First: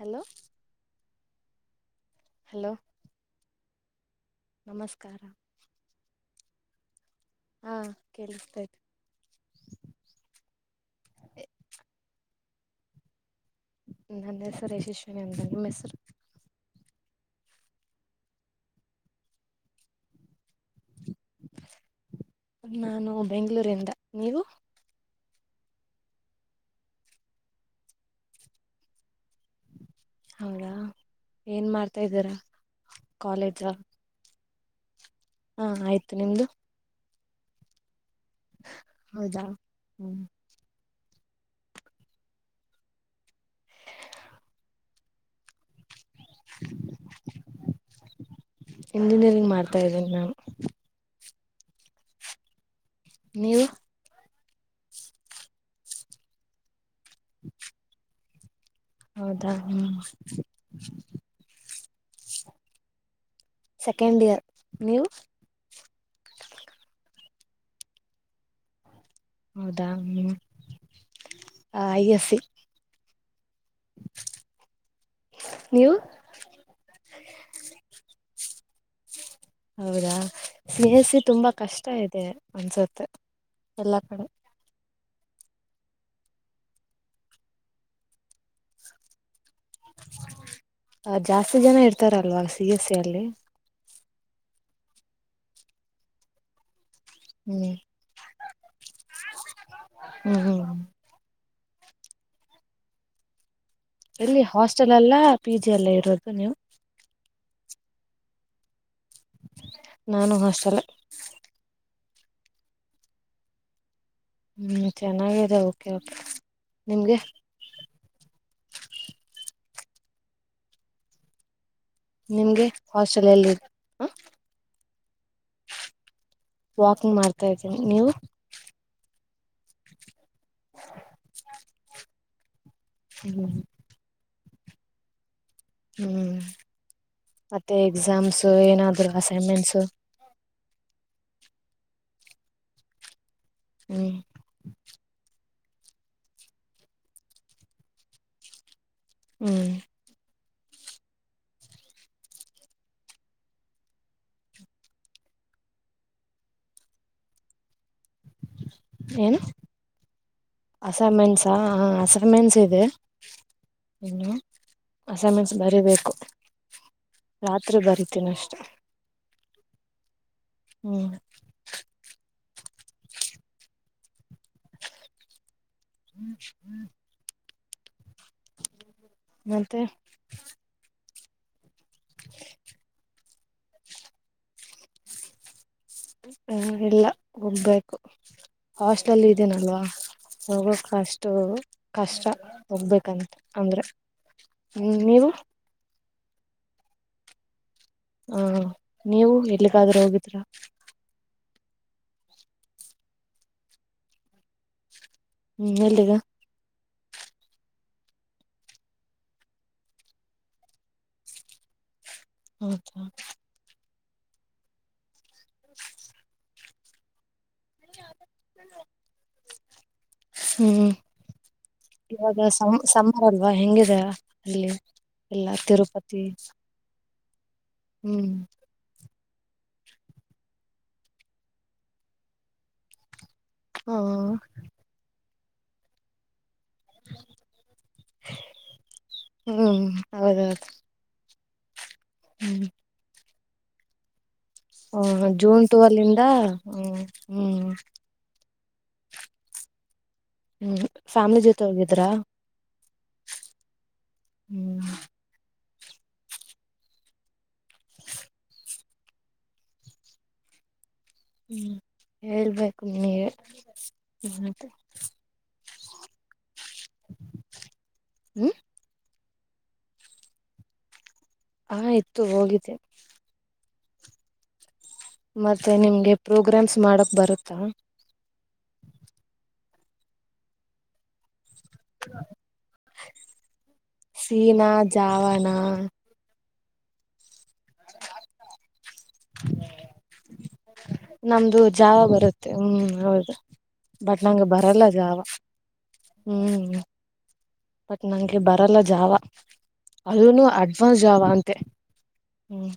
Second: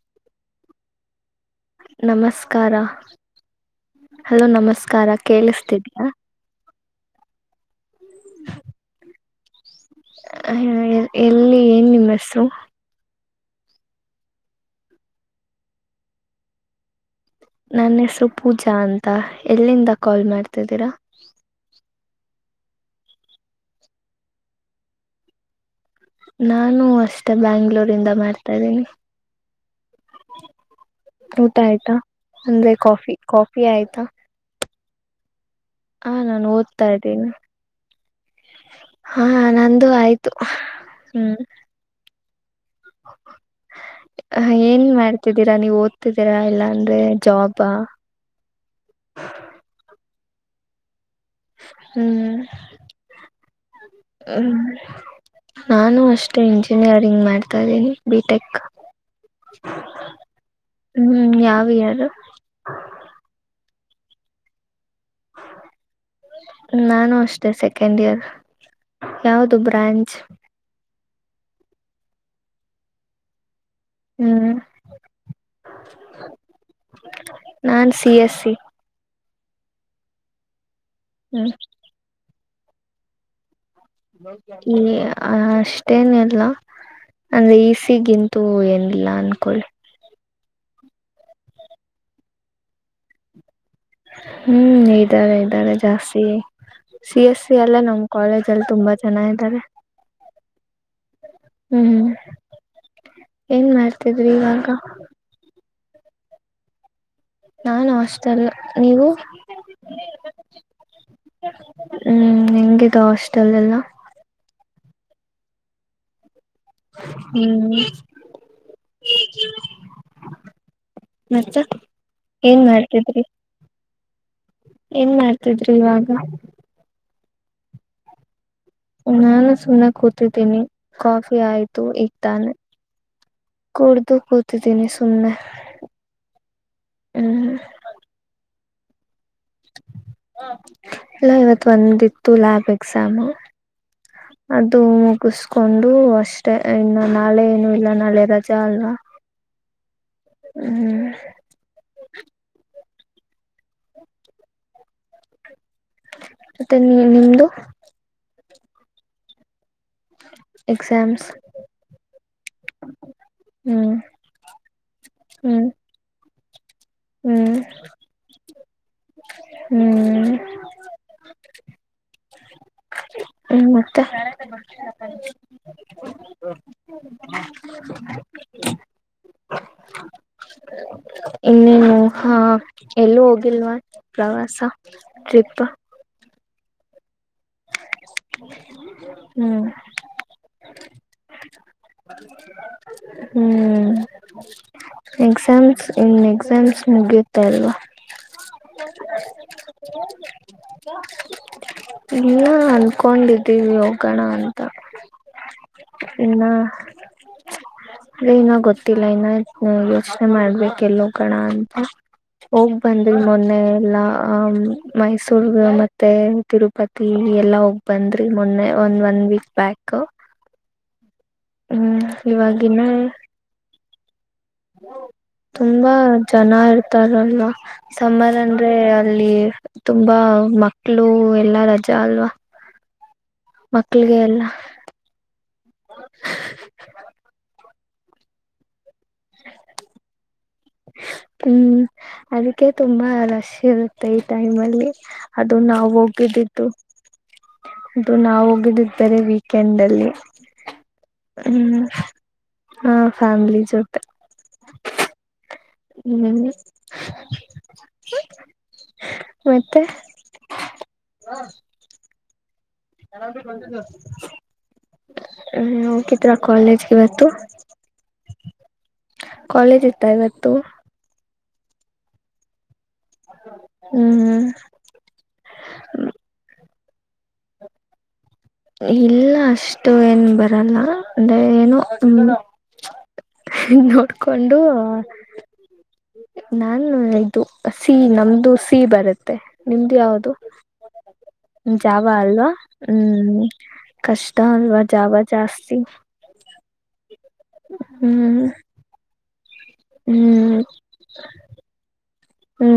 Hello hello ನಮಸ್ಕಾರ [unintelligible] [inaudible] hello ನಮಸ್ಕಾರ ಕೇಳಿಸ್ತಿದಿಯ ಹಾ ಕೇಳಿಸ್ತಯ್ತು ಆ ಎಲ್ಲಿ ಏನ್ ನಿಮ್ಮ ಹೆಸರು ನನ್ನ ಹೆಸರು ಯಶಶ್ವಿನಿ ಅಂತ ನಿಮ್ಮ ಹೆಸರು ನನ್ನ ಹೆಸರು ಪೂಜಾ ಅಂತ ಎಲ್ಲಿಂದ ಕಾಲ್ ಮಾಡ್ತಿದ್ದೀರಾ ನಾನು ಬೆಂಗಳೂರಿಂದ ನೀವು ನಾನು ಅಷ್ಟೇ ಬೆಂಗಳೂರಿಂದ ಮಾಡ್ತಾ ಇದ್ದೀನಿ ಹೌದಾ ಊಟ ಏನ್ ಆಯ್ತಾ ಮಾಡ್ತಾ ಇದ್ದೀರಾ ಅಂದ್ರೆ ಕಾಫಿ ಕಾಲೇಜ ಕಾಫಿ ಆಯ್ತಾ ಹಾ ಆಯ್ತು ನಿಮ್ದು ನಾನು ಓದ್ತಾ ಇದೀನಿ ಹಾ ಹೌದಾ ನಂದು ಹ್ಮ್ ಆಯ್ತು ಹ್ಮ್ [unintelligible] ಏನ್ ಮಾಡ್ತಿದ್ದೀರಾ ನೀವು ಓದ ಇದೇರಾ ಇಲ್ಲಾಂದೆ ಜಾಬಾ ಇಂಜಿನಿಯರಿಂಗ್ ಮಾಡ್ತಾ ಇದ್ದೀನಿ ನಾನು ಹ್ಮ್ ನೀವು ಹ್ಮ್ ನಾನು ಅಷ್ಟೇ ಇಂಜಿ ಇಂಜಿನಿಯರಿಂಗ್ ಮಾಡ್ತಾಯಿದಿನಿ ಬಿ ಟೆಕ್ ಹೌದಾ ಹ್ಮ್ ಹಾ ಸೆಕೆಂಡ್ ಇಯರ್ ನೀವು ನಾನು ಅಷ್ಟೇ ಸೆಕೆಂಡ್ ಇಯರ್ ಯಾವದು ಹೌದಾ branch hmm I S C ಹ್ಮ್ ನೀವು ನಾನ್ ಸಿ ಎಸ್ ಸಿ ಹೌದಾ ಸಿ ಎಸ್ ಸಿ ತುಂಬಾ ಹ್ಮ್ ಕಷ್ಟ ಇದೆ ಅನ್ಸತ್ತೆ ಹೇಯ್ ಹಾ ಅಷ್ಟೇನು ಇಲ್ಲ ಅಂದ್ರೆ ಇ ಸಿ ಗಿಂತು ಏನಿಲ್ಲ ಅನ್ಕೋತೀನಿ ಅ ಜಾಸ್ತಿ ಜನ ಇರ್ತಾರಲ್ವಾ ಸಿ ಎಸ್ ಸಿ ಅಲ್ಲಿ ಹ್ಮ್ ಇದ್ದಾರೆ ಇದ್ದಾರೆ ಜಾಸ್ತಿ ಸಿ ಎಸ್ ಸಿ ಹ್ಮ್ ಎಲ್ಲ ನಮ್ ಕಾಲೇಜ್ ಅಲ್ಲಿ ತುಂಬಾ ಜನ ಇದ್ದಾರೆ ಹ್ಮ್ ಹ್ಮ್ ಹ್ಮ್ ಹ್ಮ್ ಏನ್ ಮಾಡ್ತಿದ್ರಿ ಇವಾಗ ಜಜಿ ಎಲ್ಲ ಇರೋದು ನೀವು ನಾನು ಹಾಸ್ಟೆಲ್ ನೀವು ನಾನು ಹಾಸ್ಟಲ್ಲ ಹ್ಮ್ ಹೆಂಗದು ಹಾಸ್ಟೆಲ್ ಎಲ್ಲ ಹ್ಮ್ ಚೆನ್ನಾಗಿದೆ ಓಕೆ ಓಕೆ ನಿಮ್ಗೆ ಹ್ಮ್ ಮತ್ತ ನಿಮ್ಗೆ ಹಾಸ್ಟೆಲ್ಲ್ಲಿ ಹಾ ಏನ್ ಮಾಡ ತಿದ್ರಿ ಇವಾಗ ಇದೀನಿ ನೀವು ನ ನ ಸುನ್ನ ಕೊತ ತಿದಿನಿ ಕಾಫಿ ಆಯ್ತು ತಾನ ಹ್ಮ್ ಕೊಡ್ದುು ಕೂತಿ ದಿನ ಸೆ ಹ್ಮ್ ಮತ್ತ ಎಕ್ಸಾಮ್ಸ್ ಏನಾದ್ರು ಅಸೈನ್ಮೆಂಟ್ಸ್ ಇಲ್ಲ ಇವತ್ ಒಂದಿತ್ತು ಲ್ಯಾಬ್ ಎಕ್ಸಾಮು ಹ್ಮ್ ಅದು ಮುಗುಸ್ ಹಕೊಂಡು ಅಷ್ಟೇ ಇನ್ನು ನಾಳೆ ಏನು ಇಲ್ಲ ನಾಳೆ ರಜೆ ಅಲ್ ಹ್ಮ್ ಹ್ಮ್ ಮತ್ತೆ ನೀ ನಿಮ್ದು ಏನ್ ಎಕ್ಸಾಮ್ಸ್ ಅಸೈಮೆಂಟ್ಸ್ ಅಸೈಮೆಂಟ್ಸ್ ಇದೆ ಹ್ಮ್ ಇನ್ನು ಅಸಮೆಂಟ್ಸ್ ಹ್ಮ್ ಬರಿಬೇಕು ಹ್ಮ್ ರಾತ್ರಿ ಬರಿತೀನಿ ಅಷ್ಟ ಹ್ಮ್ ಹ್ಮ್ ಹ್ಮ ಮತ್ತೆ ಹ್ಮ್ ಹ್ಮ್ [unintelligible] ಹ [inaudible] ಮತ್ತೆ ಇನ್ನೇನು ಹಾ ಎಲ್ಲ ಹೋಗಿಲ್ವಾ ಪ್ರವಾಸ ಟ್ರಿಪ್ ಹ್ಮ ಇಲ್ಲ ಹೋಗ್ ಬೇಕು ಹಾಸ್ಟೆಲ್ ಹ್ಮ್ ಇದ್ದೀನಲ್ವಾ ಹೋಗೋಕ್ ಅಷ್ಟು ಕಷ್ಟ ಹೋಗ್ಬೇಕಂತ ಅಂದ್ರೆ ಹ್ಮ್ ಹ್ಮ ನೀವು ಎಕ್ಸಾಮ್ಸ್ ಇನ್ ಎಕ್ಸಾಮ್ಸ್ ಮುಗಿಯುತ್ತಾ ಅಲ್ವಾ [inaudible] ಹ ನೀವು ಎಲ್ಲಿಗಾದ್ರೂ ಹೋಗಿದ್ರಾ [inaudible] ಅನ್ಕೊಂಡಿದ್ದೀವಿ ಹೋಗೋಣ ಅಂತ ಹ್ಮ್ ಎಲ್ಲಿಗ ಇನ್ನ ಅದೇ ಇನ್ನ ಗೊತ್ತಿಲ್ಲ ಇನ್ನ ಯೋಚನೆ ಮಾಡ್ಬೇಕ ಎಲ್ ಹೋಗೋಣ ಅಂತ ಹೋಗ್ ಹೌದಾ ಬಂದ್ರಿ ಮೊನ್ನೆ ಎಲ್ಲಾ ಹಹ ಸುಳ್ಗ ಮತ್ತೆ ತಿರು ಪಕ್ಕಿ ಎಲ್ಲಾ ಬಂದ್ರಿ ಮೊನ್ನೆ ಒಂದ್ ಒನ್ ವೀಕ್ ಬ್ಯಾಕ್ ಹ್ಮ್ ಹ್ಮ್ ಇವಾಗ ಸಮ್ ಇವಾಗಿನ ಸಮ್ಮರ್ ಅಲ್ವಾ ಹೆಂಗಿದೆ ಅಲ್ಲಿ ಎಲ್ಲಾ ತುಂಬಾ ತಿರುಪತಿ ಜನ ಇರ್ತಾರ [inaudible] ಹ್ಮ್ ಸೋಮವಾರ ಅಂದ್ರೆ ಅಲ್ಲಿ ತುಂಬಾ ಮಕ್ಕಳು ಎಲ್ಲಾ ರಜಾ ಅಲ್ವಾ ಹ ಮಕ್ಳಿಗೆ ಎಲ್ಲ [inaudible] [inaudible] ಹ್ಮ್ ಹೌದೌದು ಹ್ಮ್ ಅದಕ್ಕೆ ಹ್ಮ್ ತುಂಬಾ ರಷ್ಟ ಸಿರುತೆೈ ಟೈಮಲ್ಲಿ ಹ ಅದು ಜೂನ್ ನಾವು ಟುವೆಲ್ ಇಂದ ಹೋಗಿದ್ದುದ್ದು ಹ್ಮ್ ಹ್ಮ್ ದು ನಾವು ಗುಡುಗ್ ತಾರೆ ವೀಕೆಂಡ್ ಅಲ್ಲಿ ಹ್ಮ್ ಫ್ಯಾಮಿಲಿ ಜೊತೆ ಹ್ಮ್ ಹೋಗಿದ್ರಾ ಹಾ ಫ್ಯಾಮಿಲಿ ಜೊತೆ ಹ್ಮ್ ಹ್ಮ್ ಮತ್ತೆ [inaudible] ಹೇಳ್ಬೇಕ್ ಹೋಗಿದ್ರಾ ಕಾಲೇಜ್ಗೆ ಇವತ್ತು ಕಾಲೇಜ್ ಇತ್ತ ಇವತ್ತು ಹಾ ಇತ್ತು ಹೋಗಿದ್ದೆ ಹ್ಮ್ ಹ್ಮ ಮಾಡಪ್ ಬರುತ್ತಾ ಇಲ್ಲ ಅಷ್ಟು ಏನ್ ಬರಲ್ಲ ಅಂದ್ರೆ ಏನು ನೋಡ್ಕೊಂಡು ಸೀನಾ ಜಾವಾನ ನಾನು ಇದು ಸಿ ನಮ್ದು ಸಿ ಬರುತ್ತೆ ನಿಮ್ದು ಯಾವ್ದದು ನಮ್ದು ಜಾವ ಬರುತ್ತೆ ಹ್ಮ್ ಹೌದು ಬಟ್ ಕಷ್ಟ ನಂಗೆ ಅಲ್ವಾ ಬರಲ್ಲ ಜಾಗ ಜಾವ ಜಾಸ್ತಿ ಹ್ಮ್ ಬಟ್ ನಂಗೆ ಹ್ಮ್ ಬರಲ್ಲ ಜಾವ [inaudible] ಹ್ಮ್ ಅದುನು ಅಡ್ವಾನ್ಸ್ ಆವ ಅಂತೆ ಹ್ಮ್ [inaudible]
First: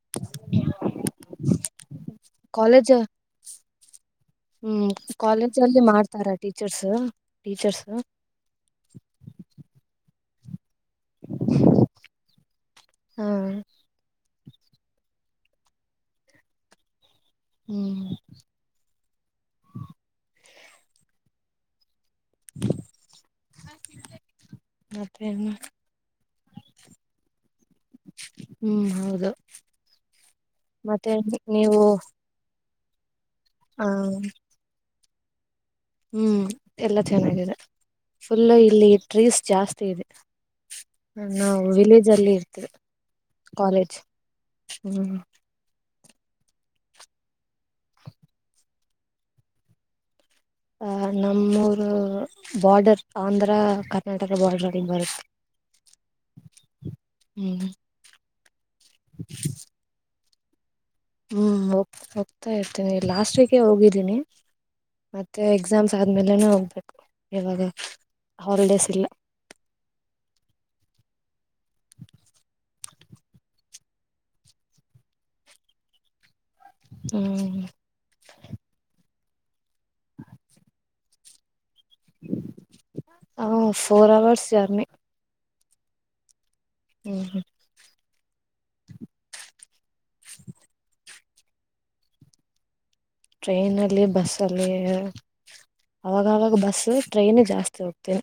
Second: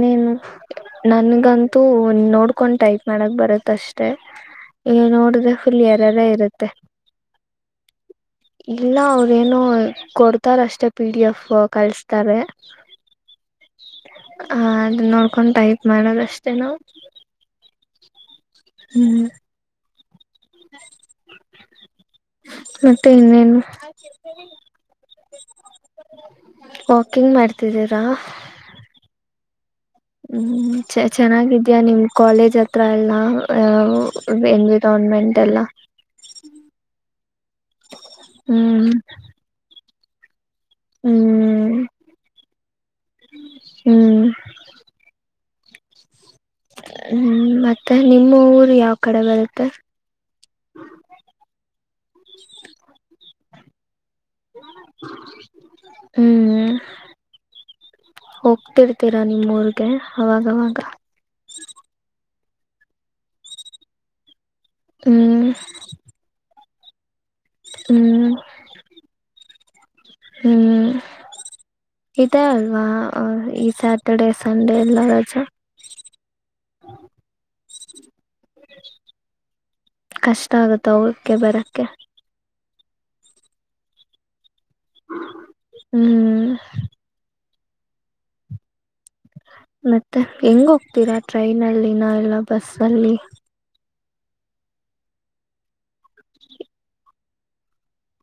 ನೀನು ನನ್ಗಂತೂ ನೋಡ್ಕೊಂಡ್ ಕಾಲೇಜ್ ಟೈಪ್ ಮಾಡಕ್ ಬರತ್ತ ಅಷ್ಟೇ ಹ್ಮ್ ಕಾಲೇಜ್ ಅಲ್ಲಿ ಎರರೇ ಮಾಡ್ತಾರ ಇರುತ್ತೆ ಟೀಚರ್ಸ್ ಟೀಚರ್ಸ್ ಆ ಇಲ್ಲ ಅವ್ರೇನು ಕೊಡ್ ತಾರಾಷ್ಟೇ ಪಿ ಡಿ ಎಫ್ ಕಳಸ್ತಾರೆ ಹಾ ಆ ಅದ್ ನೋಡ್ ಕೊಂಡ್ ಟೈಪ್ ಮಾಡೋದಷ್ಟೇ ನಾವು. ಹ್ಮ್ ಹ್ಮ್ [unintelligible] ಮತ್ತೆ ಇನ್ನೇನು ಮತ್ತೆ ವಾಕಿಂಗ್ ಮಾಡ್ತಿದ್ದೀರಾ? ಹ್ಮ್ ಹೌದು ಹ್ಮ್ ಚ ಮತ್ತೆ ಚೆನ್ನಾಗಿದ್ಯಾ ನೀವು ನಿಮ್ ಕಾಲೇಜ್ ಹ ತ್ರ ಎಲ್ಲ ಎ ಆ ಅವ್ ಬೆಂಗ್ ಗೌರ್ಮೆಂಟ್ ಎಲ್ಲ ಹ್ಮ್ ಎಲ್ಲ ಚೆನ್ನಾಗಿದೆ. ಫುಲ್ಲು ಹ್ಮ್ ಇಲ್ಲಿ ಟ್ರೀಸ್ ಜಾಸ್ತಿ ಇದೆ. ಹ್ಮ್ ನಾವು ವಿಲೇಜ್ ಅಲ್ಲಿ ಇರ್ತೇವಿ ಕಾಲೇಜ್ ಹ್ಮ್ ಹ್ಮ್ ಹ್ಮ್ ಮತ್ತೆ ನಿಮ್ಮ ಊರ್ ಯಾವ ಕಡೆ ಬರುತ್ತೆ? ಅ ನಮ್ಮೂರು ಬಾರ್ಡರ್ ಆಂಧ್ರ ಕ ರ್ನಾಟಕ ಬಾರ್ಡ್ರಡಿ ಬರುತ್ತೆ ಹ್ಮ್ ಹೊ ತಿಡ್ತೀರಾ ನಿಮ್ಮುರ್ಗೆ? ಅವಾಗವಾಗ ತ ಇರ್ತೀನಿ ಲಾಸ್ಟ್ ವೀಕೆ ಹೋಗಿದ್ದೀನಿ. ಮತ್ತೆ ಹ್ಮ್ ಎಕ್ಸಾಮ್ಸ್ ಆದ್ಮೇಲೆನೂ ಹೋಗಬೇ ಇವಾಗ ಹ್ಮ್ ಹಾಲಿಡೇಸ್ ಇಲ್ಲ. ಹ್ಮ್ ಇದೇ ಅಲ್ವಾ ಈ ಸ್ಯಾಟರ್ಡೆ ಸಂಡೇ ಎಲ್ಲ ರಜ ಹ್ಮ್ ಕಷ್ಟ ಆಗುತ್ತ ಹೋಗಕ್ಕೆ ಬರ ಕ್ಕೆ ಹ ಫೋರ್ ಅವರ್ಸ್ ಜರ್ನಿ. ಹ್ಮ್ ಊ ಹ್ಮ [unintelligible] ಮತ್ತೆ ಹೆಂಗ್ ಹೋಗ್ತೀರಾ? ಟ್ರೈನ್ ಅಲ್ಲಿ ನ ಎಲ್ಲ ಬಸ್ ಟ್ರೈನ್ ಅಲ್ಲಿ ಬಸ್ ಅಲ್ಲಿ ಅವಾಗವಾಗ ಬಸ್ ಟ್ರೈನ್ ಜಾಸ್ತಿ ಹೋಗ್ತಿ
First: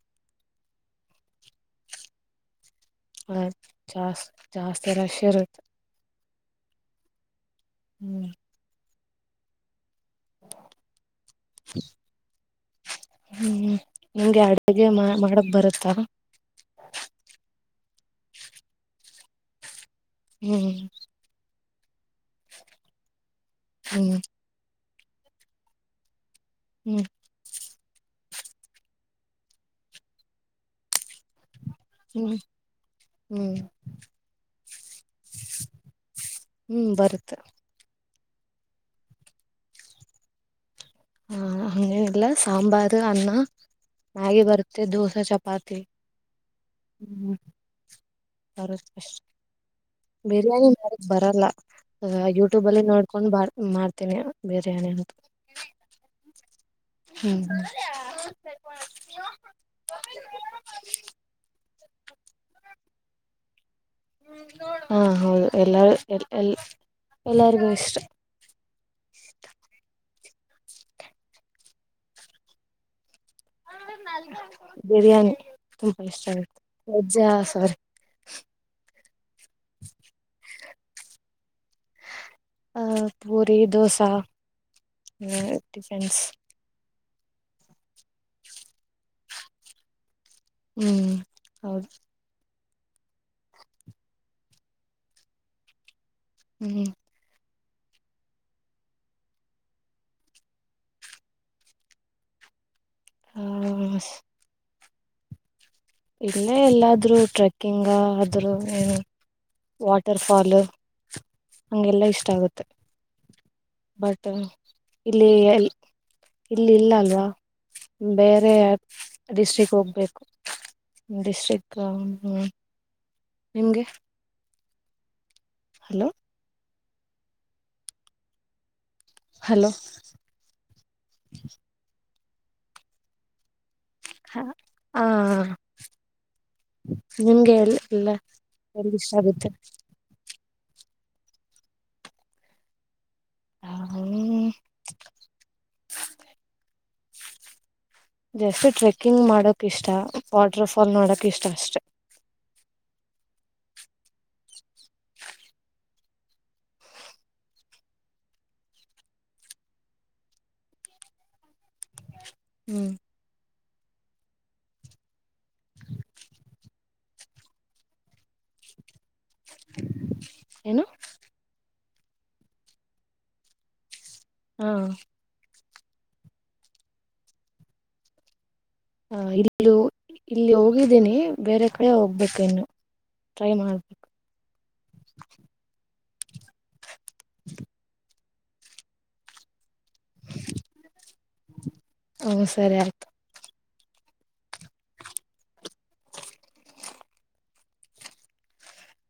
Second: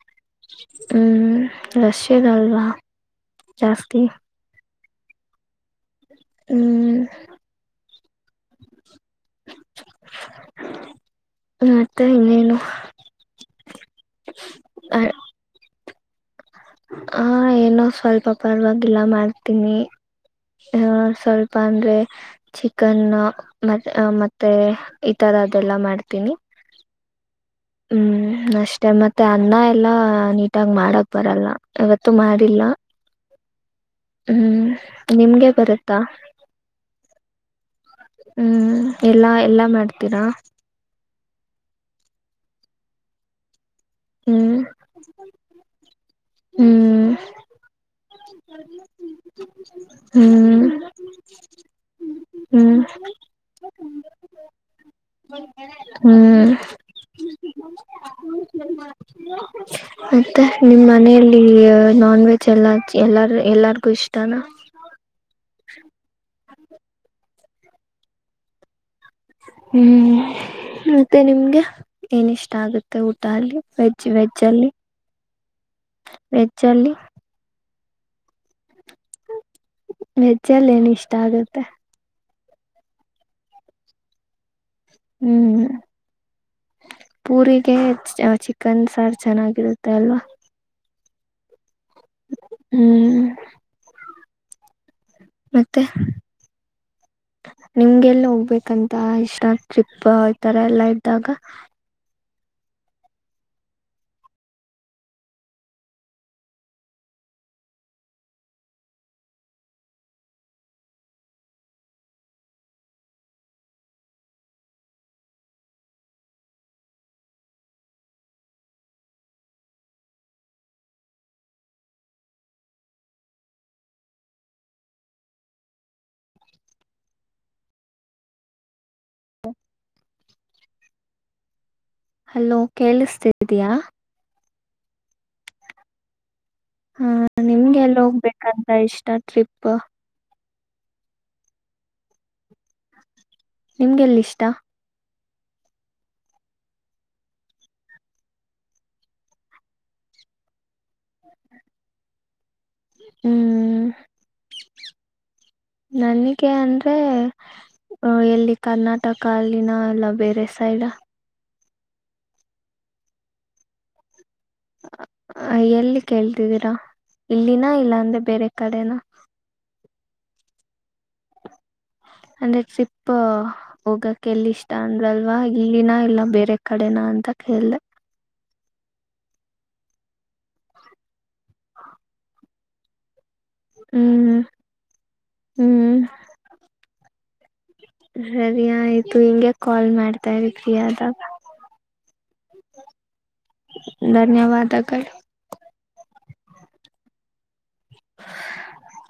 ಹ್ಮ್ ರಶದಲ್ವಾ ಹ ಚಾಸ್ ಜಾಸ್ತಿ ಸರ ಶರುತ್ ಹ್ಮ್ ಹ್ಮ್ [unintelligible] ಮತ್ತೆ ಇನ್ನೇನು ಹ್ಮ್ ನಿಂಗೆಅಡುಗೆ ಮಾಡಕ್ ಬರುತ್ತಾ ಆ ಏನೋ ಸ್ವಲ್ಪ ಪರವಾಗಿಲ್ಲ ಮಾಡ್ತೀನಿ ಹ್ಮ್ ಹ ಸರಿ ಜಪ್ಪನ್ರೆ ಚಿಕನ್ ಮತ್ತೆ ಹ್ಮ್ ಮತ್ತೆ ಈ ತರ ಅದೆಲ್ಲ ಮಾಡ್ತೀನಿ ಹ್ಮ್ ಹ್ಮ್ ಅಷ್ಟೆ ಮತ್ತೆ ಅನ್ನ ಎಲ್ಲಾ ನೀಟಾಗಿ ಮಾಡಕ್ ಬರಲ್ಲ ಅವವತ್ತು ಹ್ಮ್ ಮಾಡಿಲ್ಲ ಹ್ಮ್ ಹ್ಮ್ ನಿಮ್ಗೆ ಬರುತ್ತಾ ಹ್ಮ್ ಬರುತ್ತೆ ಹ್ಮ್ ಎಲ್ಲಾ ಎಲ್ಲಾ ಮಾಡ್ತೀರಾ ಹ ಅಂಗೇ ಇಲ್ಲ ಸಾಂಬಾರ ಅನ್ನಾ ಮ್ಯಾಗಿ ಹ್ಮ್ ಬರುತ್ತೆ ದೋಸೆ ಚಪಾತಿ ಹ್ಮ್ ಹ್ಮ ಬರು ಹ್ಮ್ ಬಿರಿಯಾನಿ ಮಕ್ ಬರಲ್ಲ ಯೂಟ್ಯೂಬ ಹ್ಮ್ ಅಲ್ಲಿ ನೋಡ್ಕೊಂಡ್ ಬ ಮಾಡ್ತೀನಿ ಬಿರಿಯಾನಿ ಅಂತ ಹ್ಮ್ ಹ್ಮ್ ಮತ್ತಾ ನಿಮ್ಮ್ ಮನೆಯಲ್ಲಿ ನಾನ್ ವೆಜ್ ಎಲ್ಲಾ ಎಲ್ಲಾರ ಎಲ್ಲಾರ್ ಹಾ ಹೌದು ಎಲ್ಲ ಎ ಎ ಎಲ್ಲಾರಗ ಇಷ್ಟ ಹ್ಮ್ ಮತ್ತೆ ನಿಮ್ಗೆ ಏನಿಷ್ಟ ಆಗುತ್ತೆ ಊಟ ಅಲ್ಲಿ ವೆಜ್ ವೆಜ್ ಅಲ್ಲಿ ಬಿರಿಯಾನಿ ತುಂಬಾ ಇಷ್ಟ ಆಯತು ವೆಜ್ ಅಲ್ಲಿ ವೆಜ್ಜ ಸಾರಿ [inaudible] ನಿದ್ದೆಯಲ್ಲಿ ಏನ್ ಇಷ್ಟ ಆಗುತ್ತೆ ಆ ಪೂರಿ ದೋಸಾ ಏನು ಹ್ಮ್ ಟಿಫನ್ ಪೂರಿಗೆ ಚಿ ಅ ಚಿಕನ್ ಸಾರ ಚೆನ್ನಾಗಿರುತ್ತೆ ಅಲ್ವಾ ಹ್ಮ್ ಹೌದು ಹ್ಮ್ ಮತ್ತೆ ಹೇಳಿ ನಿಮ್ಗೆಲ್ಲ ಹೋಗ್ಬೇಕಂತ ಇಷ್ಟ ಟ್ರಿಪ್ ಈತರ ಎಲ್ಲಾ ಇದ್ದಾಗ ಹ್ಮ ಸ್ ಇಲ್ಲೇ ಎಲ್ಲಾದ್ರೂ ಟ್ರೆಕ್ಕಿಂಗ್ ಆದ್ರೂ ಏನು ವಾಟರ್ಫಾಲು ಹಂಗೆಲ್ಲ ಇಷ್ಟ ಆಗತ್ತೆ ಬಟ್ ಇಲ್ಲಿ ಎಲ್ ಇಲ್ಲಿ ಇಲ್ಲಾ ಅಲ್ವಾ ಬೇರೆ ಡಿಸ್ಟ್ರಿಕ್ ಹೋಗ್ಬೇಕು ಡಿಸ್ಟ್ರಿಕ್ ಹ್ಮ್ ನಿಮ್ಗೆ ಹಲೋ ಹಲೋ ಹಲೋ ಕೇಳಸ್ತಿದೀಯಾ ಹ ಹ ಹಾ ನಿಮ್ಗೆ ಎಲ್ಲಿ ನಿಮ್ಗೆಲ್ಲ ಎಲ್ಲ ಹೋಗ್ಬೇಕಂತ ಎಲ್ಲಿ ಇಷ್ಟ ಆಗುತ್ತೆ ಟ್ರಿಪ್ ನಿಮ್ಗೆಲ್ಲ ಇಷ್ಟ ಹ್ಮ್ ಜಸ್ಟ್ ಟ್ರೆಕ್ಕಿಂಗ್ ಮಾಡಕ್ ಇಷ್ಟ ವಾಟರ್ ಫಾಲ್ ನೋಡಕ್ ಇಷ್ಟ ಅಷ್ಟೆ ಹ್ಮ್ ನನಿಗೆ ಅಂದ್ರೆ ಅ ಎಲ್ಲಿ ಕರ್ನಾಟಕ ಅಲ್ಲಿನ ಅಲ್ಲ ಬೇರೆ ಸೈಡಾ ಹ್ಮ್ ಅ ಎಲ್ಲಿ ಕೇಳ್ತಿದ್ದೀರಾ ಇಲ್ಲಿನ ಇಲ್ಲ ಅಂದ್ರೆ ಬೇರೆ ಕಡೆನ ಏನು ಅಂದ್ರೆ ಟ್ರಿಪ್ ಹೋಗಕ್ ಎಲ್ಲಿ ಹಾ ಇಷ್ಟಾ ಅಂದ್ರಲ್ವಾ ಇಲ್ಲಿನ ಇಲ್ಲಾ ಬೇರೆ ಕಡೆನಾ ಅಂತಾ ಕೇಳ್ದೆ ಹ ಇಲ್ಲ ಹೋ ಇಲ್ಲಿ ಹೋಗಿದೀನಿ ಬೇರೆ ಕಡೆ ಹೋಗ್ಬೇಕು ಇನ್ನು ಟ್ರೈ ಮಾಡ್ಬೇಕು ಹ್ಮ್ ಹ್ಮ್ [inaudible] ಸರಿ ಆಯ್ತು ಹಿಂಗೆ ಕಾಲ್ ಮಾಡ್ತಾ ಇರಿ ಫ್ರೀ ಅದಾಗಾ ಹಓ ಸರಿ ಆಯ್ತು ಧನ್ಯವಾದಗಳು [inaudible]